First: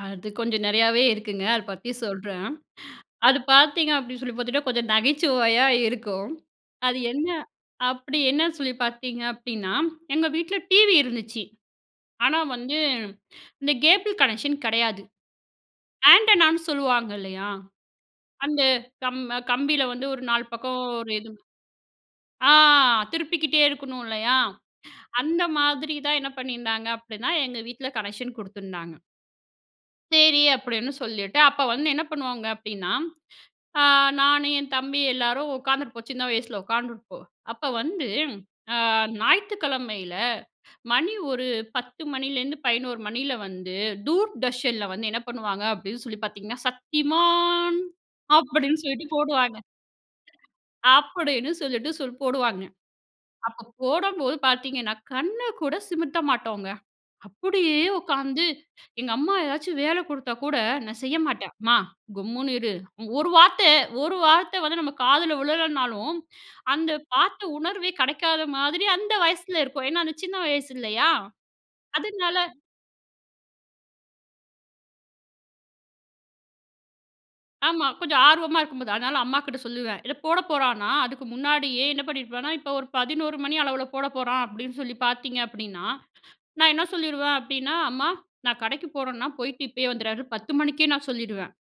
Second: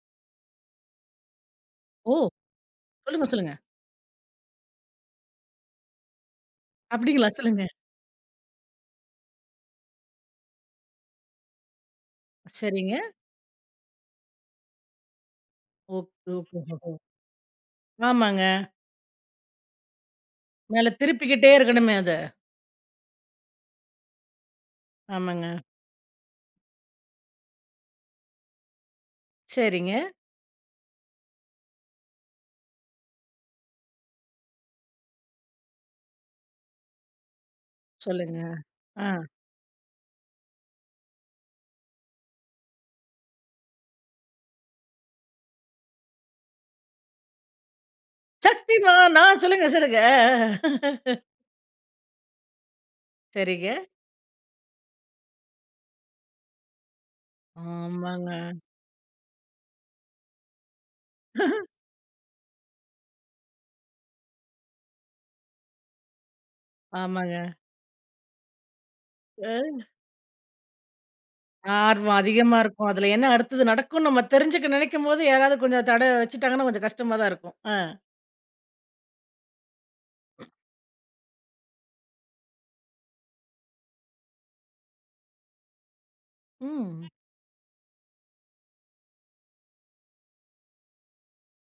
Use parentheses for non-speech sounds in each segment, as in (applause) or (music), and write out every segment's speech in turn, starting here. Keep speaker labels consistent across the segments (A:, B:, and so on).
A: அது கொஞ்சம் நெறையாவே இருக்குங்க. அத பத்தி
B: ஓ!
A: சொல்றேன்.
B: சொல்லுங்க,
A: அது
B: சொல்லுங்க.
A: பார்த்தீங்க அப்டின்னு சொல்லி பார்த்துட்டா கொஞ்சம் நகைச்சுவையா இருக்கும். அது என்ன
B: அப்டிங்களா! சொல்லுங்க.
A: அப்டி என்ன சொல்லி பார்த்தீங்க அப்டின்னா, எங்க வீட்ல டிவி இருந்துச்சி! ஆனா வந்து
B: சரிங்க.
A: இந்த கேபிள் கனெக்க்ஷன் கடையாது.
B: ஓ! ஓ
A: ஆன்டனான்னு
B: ஹோ.
A: சொல்லுவாங்க இல்லையா?
B: ஆமாங்க.
A: அந்த கம் கம்பில வந்து ஒரு 4 பக்கம்
B: மேல
A: ஒரு இது
B: திருப்பிக்கிட்டே இருக்கணுமே அத.
A: ஆ திருப்பிக்கிட்டே இருக்கணும் இல்லையா? அந்த
B: ஆமாங்க.
A: மாதிரி தான் என்ன பண்ணியிருந்தாங்க அப்டின்னா, எங்க வீட்ல கனெக்க்ஷன் குடுத்துருந்தாங்க.
B: சரிங்க.
A: சரி, அப்டின்னு சொல்லிட்டு, அப்ப வந்து என்ன பண்ணுவாங்க அப்டின்னா, ஆ நானு என் தம்பி எல்லாரும் உக்காந்துருப்போம் சின்ன வயசுல உட்கார்ந்துருப்போம். அப்ப வந்து,
B: சொல்லுங்க.
A: அ
B: அ.
A: ஞாயித்துக்கிழமையில மணி 10 மணிலேருந்து 11 மணியில வந்து தூர்தர்ஷன்ல வந்து என்ன பண்ணுவாங்க அப்டின்னு சொல்லி பார்த்தீங்கன்னா, 'சத்திமான்' அப்டின்னு சொல்லிட்டு
B: சக்திமான். நான்
A: போடுவாங்க.
B: சொல்லுங்க, சொல்லுங்க. அ, அ. (chuckles)
A: அப்டின்னு சொல்லிட்டு சொல் போடுவாங்க. அப்ப
B: சரிங்க.
A: போடம்போது பார்த்தீங்கன்னா, கண்ணு கூட சிமத்த மாட்டோங்க! அப்டியே
B: ஆமாங்க.
A: உட்காந்து எங்க அம்மா ஏதாச்சும் வேல குடுத்தா கூட, நான் செய்ய மாட்டேன்.
B: (chuckles)
A: "அம்மா கம்முன்னு இரு ஒரு வார்த்த ஒரு வார்த்த வந்து நம்ம காதுல விழலனாலும், அந்த பார்த்த
B: ஆமாங்க.
A: உணர்வே கிடைக்காத மாதிரி அந்த வயசுல
B: அ.
A: இருக்கும்! ஏன்னா, அந்த சின்ன வயசு இல்லையா?
B: ஆர்வம்
A: அதனால
B: அதிகமா இருக்கும். அதில என்ன அடுத்தது நடக்குனு நம்ம தெரிஞ்சுக்க நெனைக்கும்போது யாராவது கொஞ்சம் தட வச்சுட்டாங்கன்னா, கொஞ்சம் கஷ்டமா தான் இருக்கும். அ.
A: ஆமா. கொஞ்சம் ஆர்வமா இருக்கும்போது, அதனால அம்மாகிட்ட சொல்லுவேன். இத போட போறானா அதுக்கு முன்னாடியே என்ன பண்ணியிருப்பேன்னா, இப்ப ஒரு 11 மணி அளவுல போட போறான் அப்டின்னு சொல்லி பார்த்தீங்க அப்டின்னா, நான் என்ன
B: ம்.
A: சொல்லிருவேன் அப்டின்னா, "அம்மா, நான் கடைக்கு போறேன்னா போயிட்டு இப்பயே வந்துடுறேன்" 10 மணிக்கே நான் சொல்லிருவேன்.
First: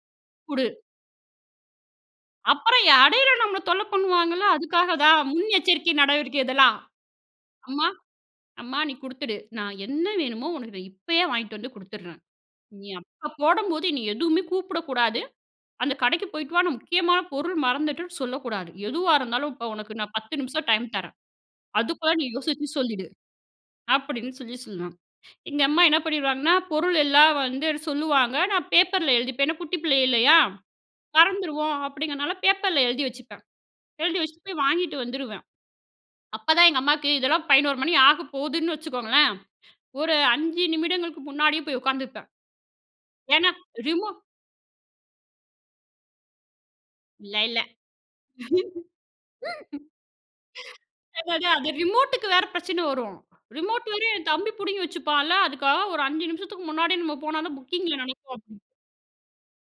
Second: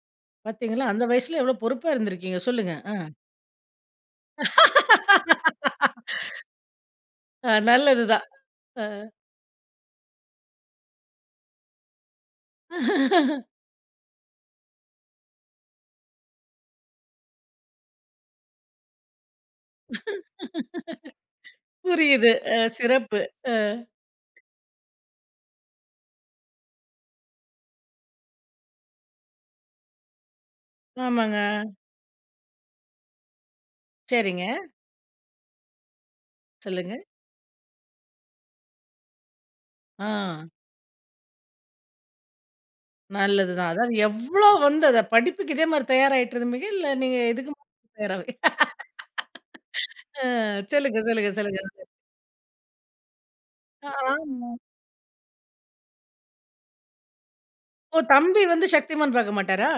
A: "குடு!"
B: பார்த்தீங்களா, அந்த வயசுல எவ்வளோ பொறுப்பா இருந்திருக்கிங்க! சொல்லுங்க.
A: அப்புறம்
B: அ.
A: இடையில நம்மள தொல்ல பண்ணுவாங்கல்ல. அதுக்காக தான் முன்னெச்சரிக்கை நடவடிக்கை இதெல்லாம்.
B: (laughs) அ,
A: "அம்மா,
B: நல்லது தான்.
A: அம்மா
B: அ.
A: நீ குடுத்துடு! நான் என்ன வேணுமோ, உனக்கு நான் இப்பயே வாங்கிட்டு வந்து குடுத்துடுறேன். நீ அப்ப
B: (chuckles)
A: போடம்போது என்னை எதுவுமே கூப்பிடக்கூடாது. அந்த கடைக்கு போயிட்டு வா நான் முக்கியமான பொருள் மறந்துட்டுன்னு சொல்லக்கூடாது! எதுவா இருந்தாலும், இப்ப உனக்கு நான் 10 நிமிஷம் டைம் தரேன்.
B: (laughs)
A: அதுக்குள்ள நீ
B: புரியுது. அ,
A: யோசிச்சு சொல்லிடு"
B: சிறப்பு. அ.
A: அப்டின்னு சொல்லி சொல்வேன். எங்க அம்மா என்ன பண்ணிருவாங்கன்னா, பொருள் எல்லாம் வந்து சொல்லுவாங்க நான் பேப்பர்ல எழுதிப்பேன். ஏனா, குட்டி பிள்ளை இல்லையா?
B: ஆமாங்க.
A: மறந்துருவோம் அப்டிங்கிறதுனால பேப்பர்ல எழுதி வச்சுப்பேன். எழுதி வச்சுட்டு
B: சரிங்க.
A: போய் வாங்கிட்டு வந்துருவேன். அப்பதான் எங்க
B: சொல்லுங்க.
A: அம்மாக்கு இதெல்லாம் 11 மணி ஆகப்போதுன்னு வச்சுக்கோங்களேன். ஒரு
B: ஆ.
A: 5 நிமிடங்களுக்கு முன்னாடி போய் உட்கார்ந்திருப்பேன். ஏனா,
B: நல்லது தான். அதாவது
A: ரிமோ
B: எவ்வளோ வந்து படிப்புக்கு இதே மாரி தயாராயிட்ருந்துபிங்க? இல்ல நீங்க
A: இல்ல,
B: இதுக்கு
A: இல்ல.
B: ம
A: (laughs)
B: தயாரா (laughs) அ, சொல்லுங்க, சொல்லுங்க,
A: அதா அதா
B: சொல்லுங்க.
A: அது ரிமோட்டுக்கு வேற பிரச்சன வரும். ரிமோட் வேற என்
B: ஆமா.
A: தம்பி புடுங்கி வச்சுப்பான்ல, அதுக்காக ஒரு 5 நிமிஷத்துக்கு முன்னாடியே நம்ம போனா தான்
B: ஓ!
A: புக்கிங்கில
B: தம்பி
A: நடக்கு
B: வந்து சக்திமான் பார்க்க மாட்டாரா?